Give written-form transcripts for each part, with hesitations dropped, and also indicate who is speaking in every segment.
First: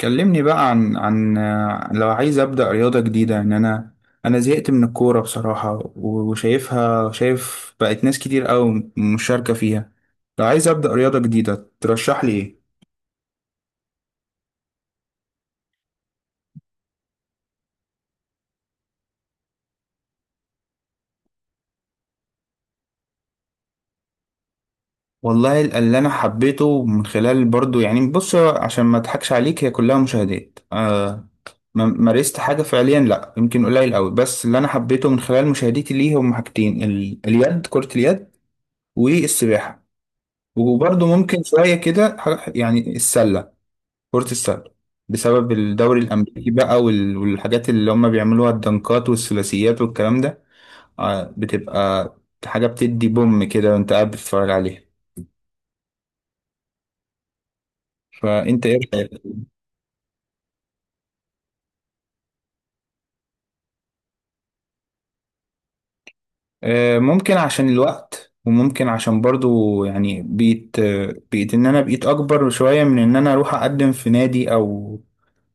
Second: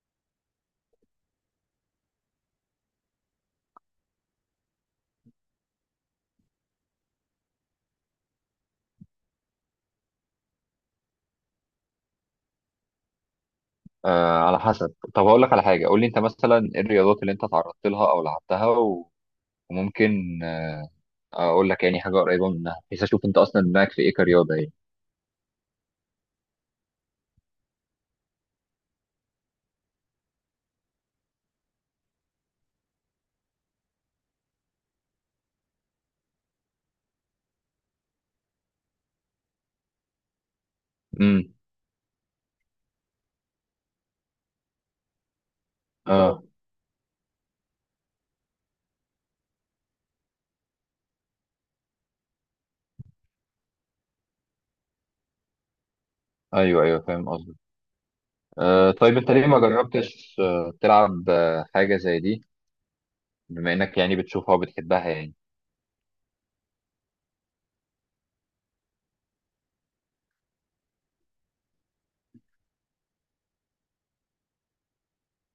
Speaker 1: كلمني بقى عن لو عايز أبدأ رياضة جديدة، يعني أنا زهقت من الكورة بصراحة، شايف بقت ناس كتير أوي مشاركة فيها. لو عايز أبدأ رياضة جديدة ترشح لي إيه؟
Speaker 2: آه، على حسب. طب هقول لك على حاجه. قول لي انت مثلا ايه الرياضات اللي انت تعرضت لها او لعبتها وممكن اقول لك يعني حاجه قريبه منها بحيث اشوف انت اصلا دماغك في ايه كرياضه يعني.
Speaker 1: والله اللي أنا حبيته من خلال، برضو يعني بص عشان ما أضحكش عليك، هي كلها مشاهدات. مارست حاجة فعليا لأ، يمكن قليل أوي. بس اللي أنا حبيته من خلال مشاهدتي ليه هم حاجتين، ال- اليد كرة اليد والسباحة. وبرضه ممكن
Speaker 2: امم
Speaker 1: شوية كده يعني السلة، كرة السلة. بسبب الدوري
Speaker 2: اه.
Speaker 1: الأمريكي بقى، والحاجات اللي هم بيعملوها، الدنكات والثلاثيات والكلام ده. بتبقى حاجة بتدي بوم كده وأنت قاعد بتتفرج عليها.
Speaker 2: ايوه، ايوه فاهم قصدك.
Speaker 1: فأنت إيه
Speaker 2: طيب
Speaker 1: رأيك؟
Speaker 2: انت ليه ما جربتش تلعب حاجه زي دي؟ بما انك يعني بتشوفها وبتحبها يعني.
Speaker 1: ممكن عشان الوقت، وممكن عشان برضو يعني بقيت إن أنا بقيت أكبر شوية من إن أنا أروح أقدم في نادي، أو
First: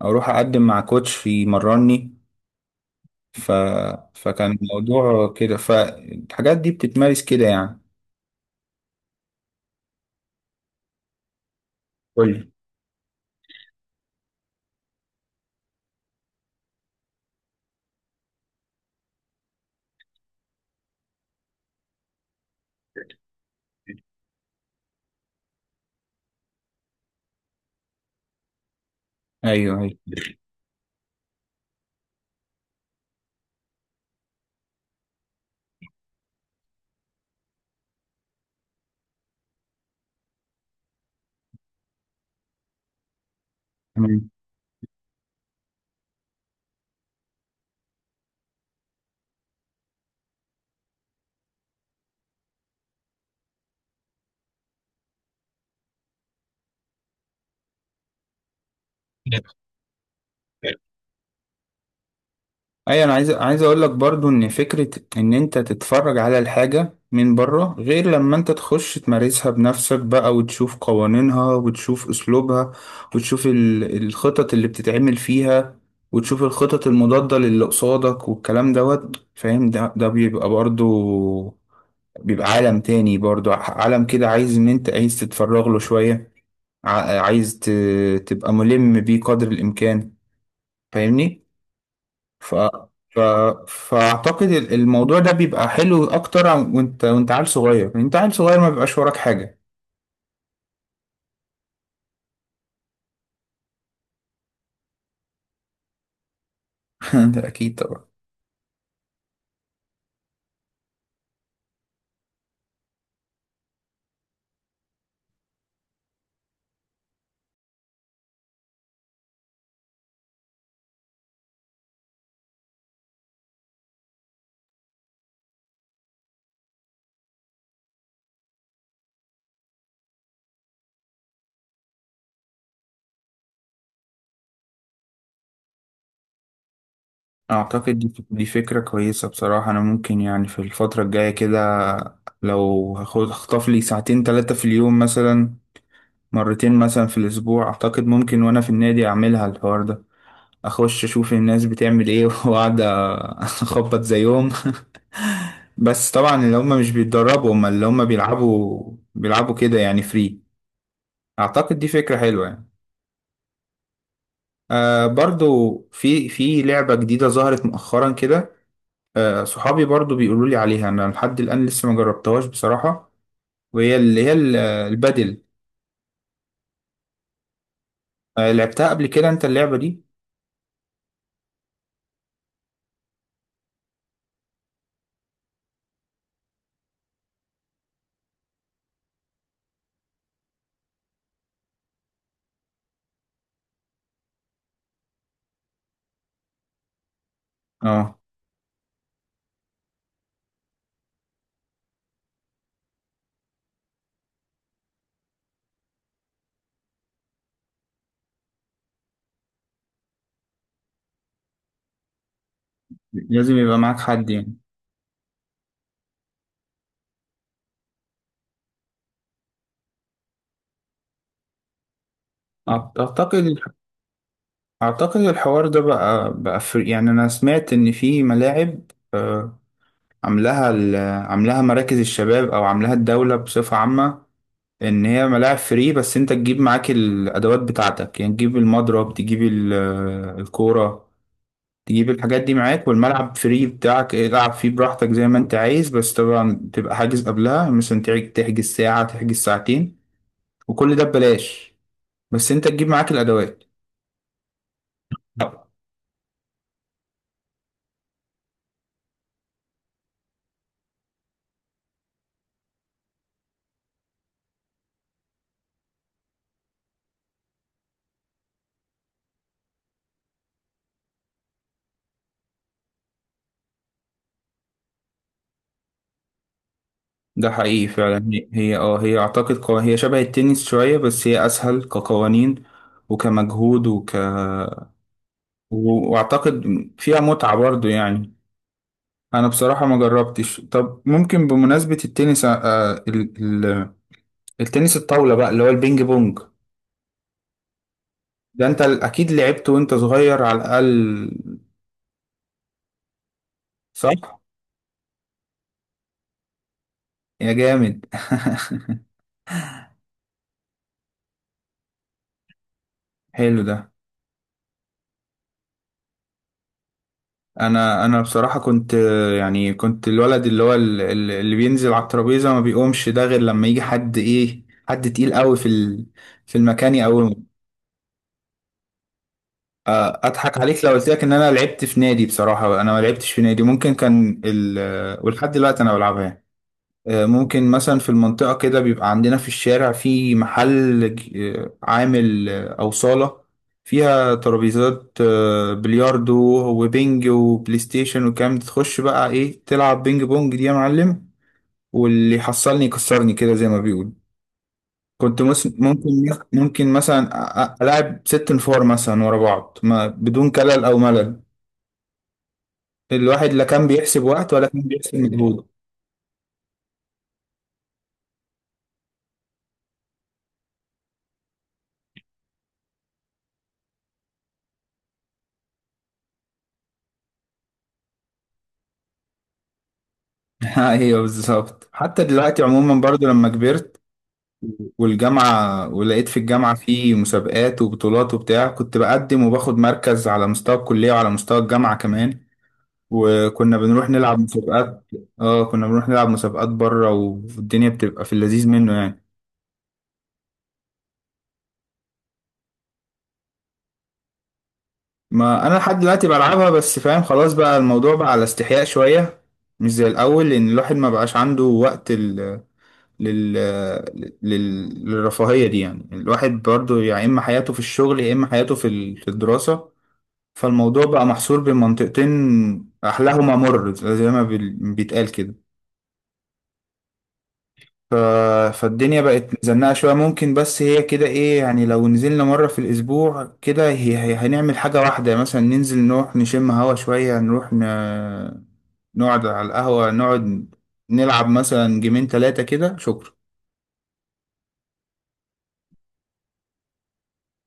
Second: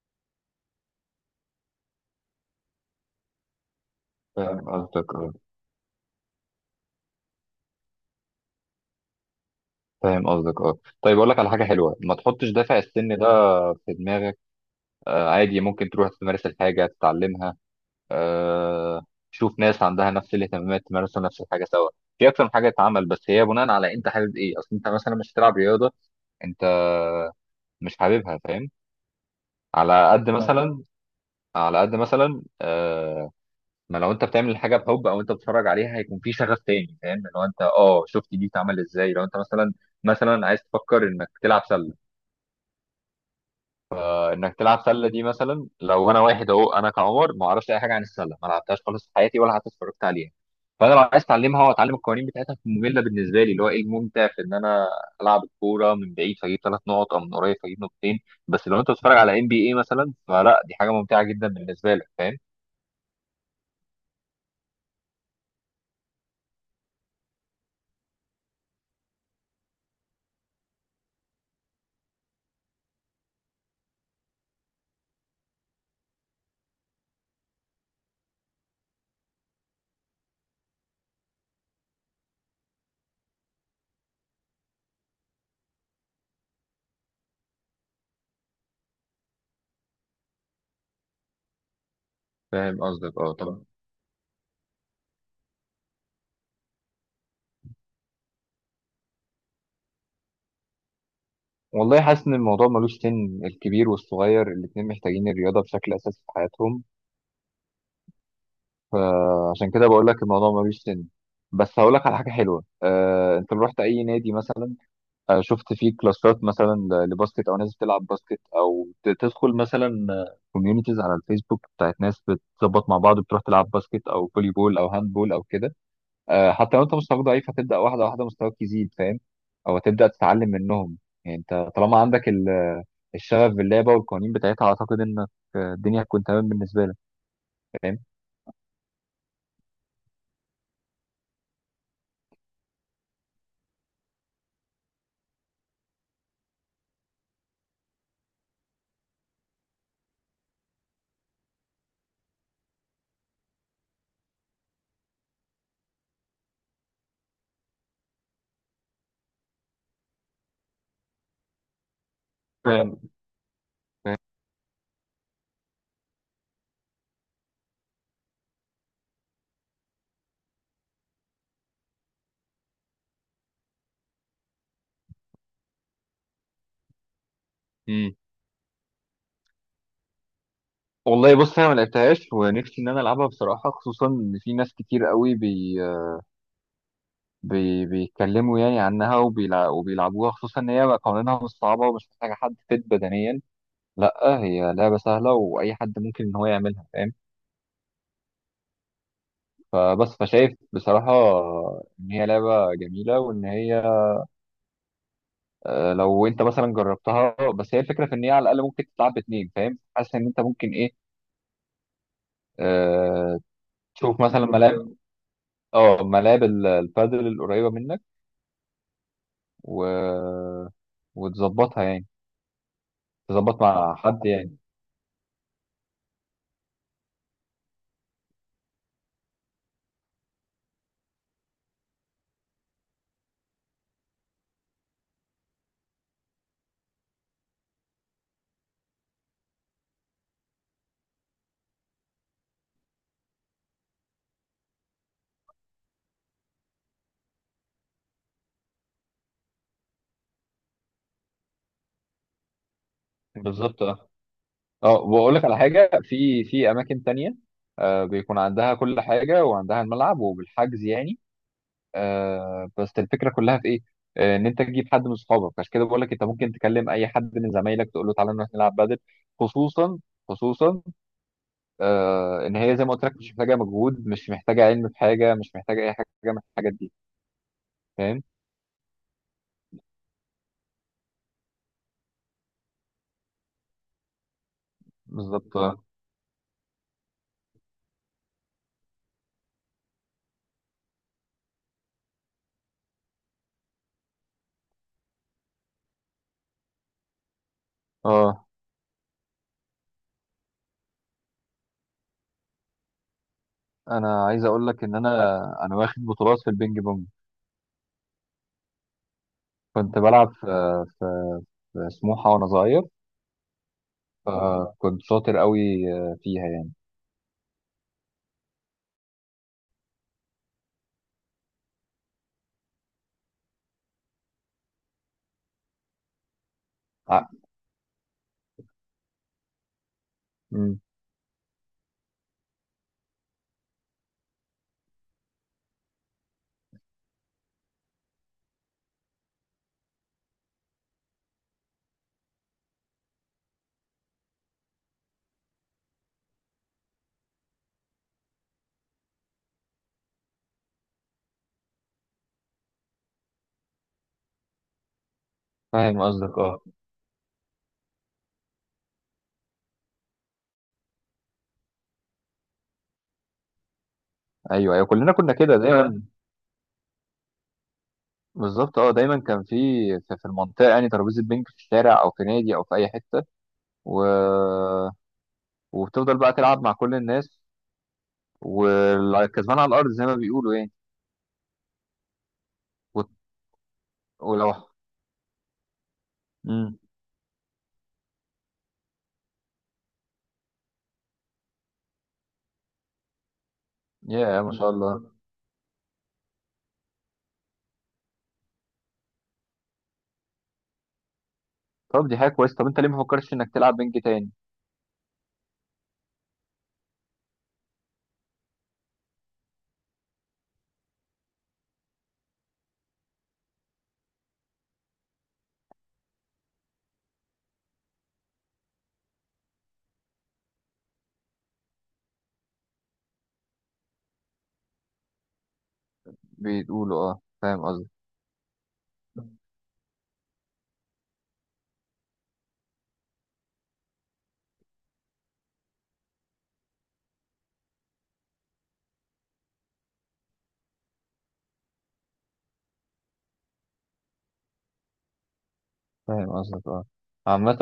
Speaker 1: أو أروح أقدم مع كوتش يمرني. ف... فكان
Speaker 2: فاهم قصدك،
Speaker 1: الموضوع
Speaker 2: اه.
Speaker 1: كده، فالحاجات دي بتتمارس كده يعني.
Speaker 2: فاهم قصدك، اه. طيب اقول لك على حاجه حلوه، ما
Speaker 1: قول
Speaker 2: تحطش
Speaker 1: لي.
Speaker 2: دافع السن ده في دماغك. عادي ممكن تروح تمارس الحاجه تتعلمها. آه، شوف ناس عندها نفس الاهتمامات تمارسوا نفس الحاجه سوا. في اكتر من حاجه تتعمل، بس هي بناء على انت حابب ايه. اصل انت مثلا مش هتلعب رياضه انت مش حاببها، فاهم؟
Speaker 1: ايوه، ايوه.
Speaker 2: على قد اه مثلا على قد مثلا، ما لو انت بتعمل الحاجه بحب او انت بتتفرج عليها هيكون في شغف تاني، فاهم؟ لو انت شفت دي اتعمل ازاي، لو انت مثلا عايز تفكر انك تلعب سله انك تلعب سله دي، مثلا لو انا واحد اهو، انا كعمر ما اعرفش اي حاجه عن السله، ما لعبتهاش خالص في حياتي ولا حتى اتفرجت عليها. فانا لو عايز اتعلمها واتعلم القوانين بتاعتها، ممله بالنسبه لي، اللي هو ايه الممتع في ان انا العب الكوره من بعيد فاجيب ثلاث نقط او من قريب فاجيب نقطتين؟ بس لو انت بتتفرج على ام
Speaker 1: تمام.
Speaker 2: بي اي مثلا، فلا، دي حاجه ممتعه جدا بالنسبه لك، فاهم.
Speaker 1: ايوه، انا عايز اقول لك برضو ان فكره ان انت تتفرج على الحاجه من بره غير لما انت تخش تمارسها بنفسك بقى، وتشوف قوانينها، وتشوف اسلوبها، وتشوف الخطط اللي بتتعمل فيها، وتشوف الخطط المضاده للي قصادك والكلام دوت، فاهم؟ ده بيبقى برضو، بيبقى عالم تاني برضو، عالم كده عايز ان انت عايز تتفرغ له شويه، عايز تبقى ملم بيه قدر الامكان، فاهمني؟ ف...
Speaker 2: فاهم قصدك،
Speaker 1: ف...
Speaker 2: اه، طبعا.
Speaker 1: فاعتقد الموضوع ده بيبقى حلو اكتر، وانت عيل صغير، يعني انت عيل صغير ما بيبقاش وراك حاجه.
Speaker 2: والله حاسس ان الموضوع ملوش سن. الكبير والصغير الاتنين محتاجين الرياضه بشكل اساسي في حياتهم.
Speaker 1: ده اكيد طبعا.
Speaker 2: فعشان كده بقول لك الموضوع ملوش سن. بس هقول لك على حاجه حلوه. انت لو رحت اي نادي مثلا، شفت فيه كلاسات مثلا لباسكت، او ناس بتلعب باسكت، او تدخل مثلا كوميونيتيز على الفيسبوك بتاعت ناس بتظبط مع بعض بتروح تلعب باسكت او فولي بول او هاند بول او كده. حتى لو انت مستواك ضعيف هتبدا واحده واحده مستواك يزيد، فاهم، او هتبدا تتعلم منهم. يعني انت طالما عندك الشغف باللعبه والقوانين بتاعتها، اعتقد انك الدنيا هتكون تمام بالنسبه لك.
Speaker 1: اعتقد
Speaker 2: فاهم
Speaker 1: دي فكره كويسه بصراحه، انا ممكن يعني في الفتره الجايه كده، لو هاخد اخطف لي ساعتين ثلاثه في اليوم مثلا، مرتين مثلا في الاسبوع. اعتقد ممكن وانا في النادي اعملها الحوار ده، اخش اشوف الناس بتعمل ايه واقعد اخبط زيهم بس طبعا اللي هم مش بيتدربوا، هم اللي هم بيلعبوا كده يعني فري. اعتقد دي فكرة حلوة يعني.
Speaker 2: فاهم.
Speaker 1: برضو في لعبة جديدة ظهرت مؤخرا كده، صحابي برضو بيقولوا لي عليها، انا لحد الآن لسه ما جربتهاش بصراحة. وهي اللي هي البادل.
Speaker 2: مم.
Speaker 1: لعبتها قبل كده انت اللعبة دي؟
Speaker 2: والله بص، انا ما لعبتهاش ونفسي ان انا العبها بصراحه، خصوصا ان في ناس كتير قوي بي بي بيتكلموا يعني عنها وبيلعبوها. خصوصا ان هي قوانينها مش صعبه ومش محتاجه حد فت بدنيا. لا، هي لعبه سهله واي حد ممكن ان هو يعملها، فاهم.
Speaker 1: اه،
Speaker 2: فبس، فشايف بصراحه ان هي لعبه جميله، وان هي لو انت مثلا جربتها. بس هي الفكره في ان هي على الاقل ممكن تتلعب باتنين، فاهم. حاسس ان انت ممكن ايه، آه،
Speaker 1: لازم يبقى معاك
Speaker 2: تشوف
Speaker 1: حد
Speaker 2: مثلا
Speaker 1: يعني.
Speaker 2: ملاعب البادل القريبه منك و... وتظبطها يعني،
Speaker 1: أعت- اعتقد
Speaker 2: تظبط مع حد يعني.
Speaker 1: اعتقد الحوار ده بقى يعني انا سمعت ان في ملاعب، آه عاملاها ال- عاملاها مراكز الشباب او عاملاها الدولة بصفة عامة. ان هي ملاعب فري، بس انت تجيب معاك الادوات بتاعتك، يعني تجيب المضرب، تجيب الكورة، تجيب الحاجات دي معاك، والملعب فري بتاعك، العب فيه براحتك زي ما انت عايز. بس طبعا تبقى حاجز قبلها، مثلا تحجز ساعة، تحجز ساعتين، وكل ده ببلاش، بس انت تجيب معاك الادوات.
Speaker 2: بالظبط، اه. اه، واقول لك على
Speaker 1: لا.
Speaker 2: حاجه. في اماكن تانية بيكون عندها كل حاجه وعندها الملعب وبالحجز يعني. بس الفكره كلها في ايه؟ ان انت تجيب حد من اصحابك. عشان كده بقول لك انت ممكن تكلم اي حد من زمايلك تقول له تعالى نروح نلعب بدل. خصوصا، خصوصا ان هي زي ما قلت لك مش محتاجه مجهود، مش محتاجه علم في حاجه، مش محتاجه اي حاجه من الحاجات دي،
Speaker 1: ده حقيقي
Speaker 2: فاهم؟
Speaker 1: فعلا، هي اعتقد، هي شبه التنس شوية، بس هي اسهل كقوانين، وكمجهود،
Speaker 2: بالظبط، اه.
Speaker 1: واعتقد فيها متعة برضو يعني. انا بصراحة ما جربتش. طب ممكن بمناسبة التنس، آه ال ال التنس الطاولة بقى اللي هو البينج بونج،
Speaker 2: آه.
Speaker 1: ده انت اكيد لعبت وانت صغير على الاقل،
Speaker 2: انا
Speaker 1: صح؟
Speaker 2: عايز اقول لك ان انا واخد بطولات في البينج بونج.
Speaker 1: يا جامد.
Speaker 2: كنت بلعب في في سموحه وانا صغير،
Speaker 1: حلو ده.
Speaker 2: فكنت شاطر قوي فيها يعني.
Speaker 1: انا بصراحة كنت، يعني كنت الولد اللي هو اللي بينزل على الترابيزة ما بيقومش، ده غير لما يجي حد ايه، حد تقيل قوي في في المكان
Speaker 2: ع-
Speaker 1: يقومه. اضحك
Speaker 2: مم.
Speaker 1: عليك لو قلت لك ان انا لعبت في نادي، بصراحة انا ما لعبتش في نادي. ممكن كان ال آه، ولحد دلوقتي انا بلعبها. ممكن مثلا في المنطقة كده بيبقى عندنا في الشارع، في محل عامل، أو صالة فيها ترابيزات، بلياردو وبينج وبلاي ستيشن. وكام تخش بقى ايه، تلعب بينج بونج دي يا معلم، واللي يحصلني يكسرني كده زي ما بيقول. كنت مس-
Speaker 2: فاهم
Speaker 1: ممكن
Speaker 2: قصدك، اه.
Speaker 1: ممكن مثلا ألعب ست نفار مثلا ورا بعض، ما بدون كلل أو ملل. الواحد لا كان بيحسب وقت ولا
Speaker 2: ايوه،
Speaker 1: كان
Speaker 2: ايوه
Speaker 1: بيحسب
Speaker 2: كلنا كنا كده
Speaker 1: مجهود.
Speaker 2: دايما. بالظبط اه، دايما كان في المنطقه يعني ترابيزه بينج في الشارع او في نادي او في اي حته و... وبتفضل بقى تلعب مع كل الناس، والكسبان على الارض زي ما بيقولوا يعني.
Speaker 1: ايوه بالظبط. حتى دلوقتي عموما
Speaker 2: وت-
Speaker 1: برضو، لما كبرت
Speaker 2: ولو
Speaker 1: والجامعة، ولقيت في الجامعة
Speaker 2: مم.
Speaker 1: في مسابقات وبطولات وبتاع، كنت بقدم وباخد مركز على مستوى الكلية وعلى مستوى الجامعة كمان. وكنا بنروح نلعب
Speaker 2: يا ما شاء
Speaker 1: مسابقات.
Speaker 2: الله.
Speaker 1: اه، كنا بنروح نلعب مسابقات بره، والدنيا بتبقى في اللذيذ منه يعني.
Speaker 2: طب دي حاجه كويسه، طب انت ليه ما فكرتش انك تلعب بينج تاني؟
Speaker 1: ما انا لحد دلوقتي بلعبها، بس فاهم، خلاص بقى الموضوع بقى على استحياء شوية، مش زي الاول، لان الواحد ما بقاش عنده وقت لل... للرفاهية دي، يعني الواحد برضو، يا يعني اما حياته في الشغل يا اما حياته في في الدراسة. فالموضوع بقى محصور بين منطقتين أحلاهما مر، زي ما بيتقال كده.
Speaker 2: بيقولوا اه،
Speaker 1: ف... فالدنيا بقت مزنقة شوية ممكن، بس هي كده إيه يعني، لو نزلنا مرة في الأسبوع كده هي هنعمل حاجة واحدة مثلا، ننزل نروح نشم هوا شوية، نروح نقعد على القهوة، نقعد نلعب مثلا جيمين تلاتة كده، شكرا.
Speaker 2: فاهم قصدك، اه. عامة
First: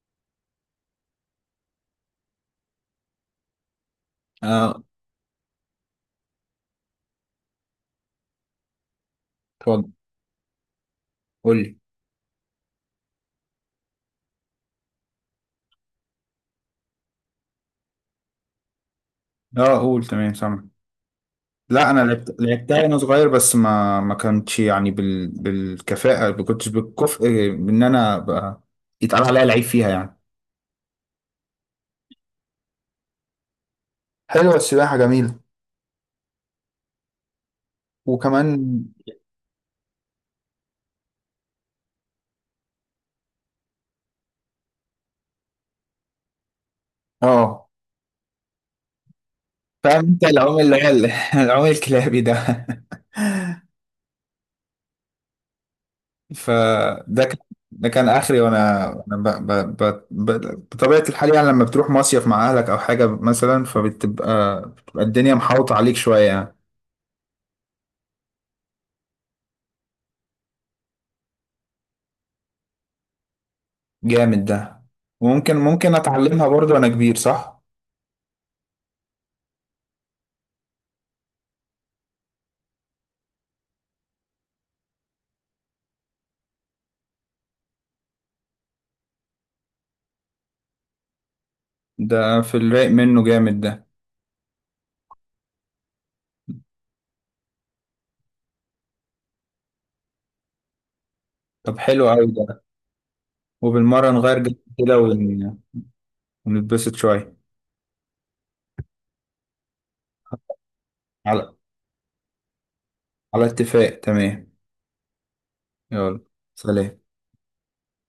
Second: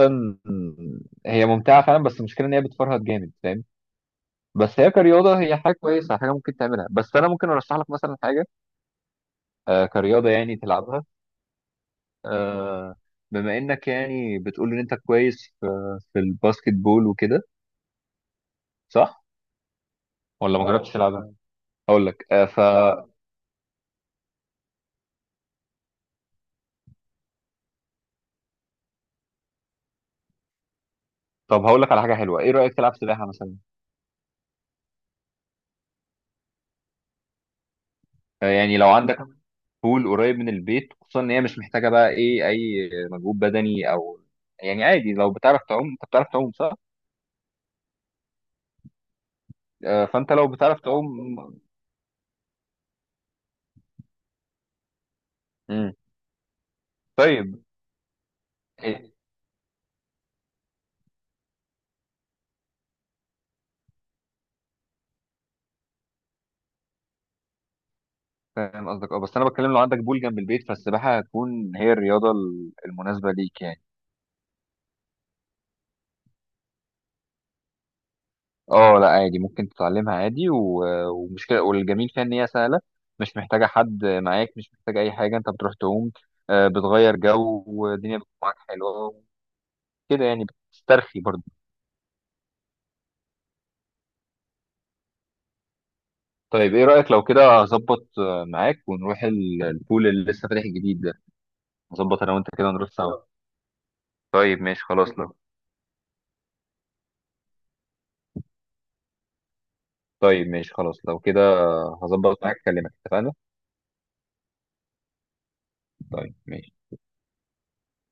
Speaker 2: هي ممتعة فعلا، بس المشكلة ان هي بتفرهد جامد، فاهم. بس
Speaker 1: اه،
Speaker 2: هي كرياضة، هي حاجة كويسة حاجة ممكن تعملها. بس انا ممكن ارشح لك مثلا حاجة
Speaker 1: اتفضل.
Speaker 2: كرياضة يعني تلعبها.
Speaker 1: قول لي.
Speaker 2: آه بما انك يعني بتقول ان انت كويس في الباسكت بول وكده، صح،
Speaker 1: اه، قول تمام،
Speaker 2: ولا
Speaker 1: سامع.
Speaker 2: ما جربتش تلعبها؟
Speaker 1: لا، انا
Speaker 2: هقول لك
Speaker 1: لعبت
Speaker 2: آه ف
Speaker 1: لعبتها وانا صغير، بس ما كانتش يعني بالكفاءه، ما كنتش بالكفء. ان انا ابقى يتقال عليا لعيب فيها يعني.
Speaker 2: طب هقول لك على حاجة حلوة. ايه رأيك تلعب سباحة مثلا؟
Speaker 1: حلوة، السباحة جميلة، وكمان.
Speaker 2: يعني لو عندك بول قريب من البيت، خصوصا ان هي مش محتاجه بقى ايه اي مجهود بدني او يعني عادي. لو بتعرف تعوم، انت بتعرف تعوم، صح؟
Speaker 1: اه، فاهم انت
Speaker 2: فانت لو
Speaker 1: العوم اللي
Speaker 2: بتعرف
Speaker 1: هي
Speaker 2: تعوم.
Speaker 1: العوم الكلابي ده.
Speaker 2: مم.
Speaker 1: فده كان
Speaker 2: طيب
Speaker 1: ده كان اخري، وانا
Speaker 2: إيه،
Speaker 1: وانا بطبيعه الحال، يعني لما بتروح مصيف مع اهلك او حاجه مثلا، فبتبقى الدنيا محاوطه عليك شويه يعني.
Speaker 2: فاهم قصدك، اه. بس انا بتكلم لو عندك بول جنب البيت فالسباحه هتكون هي الرياضه المناسبه ليك يعني.
Speaker 1: جامد ده. وممكن اتعلمها برضو وانا كبير، صح؟
Speaker 2: اه، لا، عادي ممكن تتعلمها عادي ومش كده، والجميل فيها ان هي سهله، مش محتاجه حد معاك، مش محتاجه اي حاجه، انت بتروح تعوم بتغير جو والدنيا بتكون معاك حلوه كده يعني، بتسترخي برضه.
Speaker 1: ده في الرايق منه، جامد ده.
Speaker 2: طيب ايه رأيك لو كده اظبط معاك ونروح البول اللي لسه فاتح جديد ده؟
Speaker 1: طب حلو
Speaker 2: نظبط
Speaker 1: قوي
Speaker 2: انا وانت
Speaker 1: ده.
Speaker 2: كده نروح سوا.
Speaker 1: وبالمرة نغير جو
Speaker 2: طيب ماشي
Speaker 1: كده
Speaker 2: خلاص لو
Speaker 1: ونتبسط شوية.
Speaker 2: طيب ماشي خلاص لو كده
Speaker 1: على
Speaker 2: هظبط معاك اكلمك، اتفقنا.
Speaker 1: على اتفاق، تمام، يلا،
Speaker 2: طيب ماشي
Speaker 1: سلام.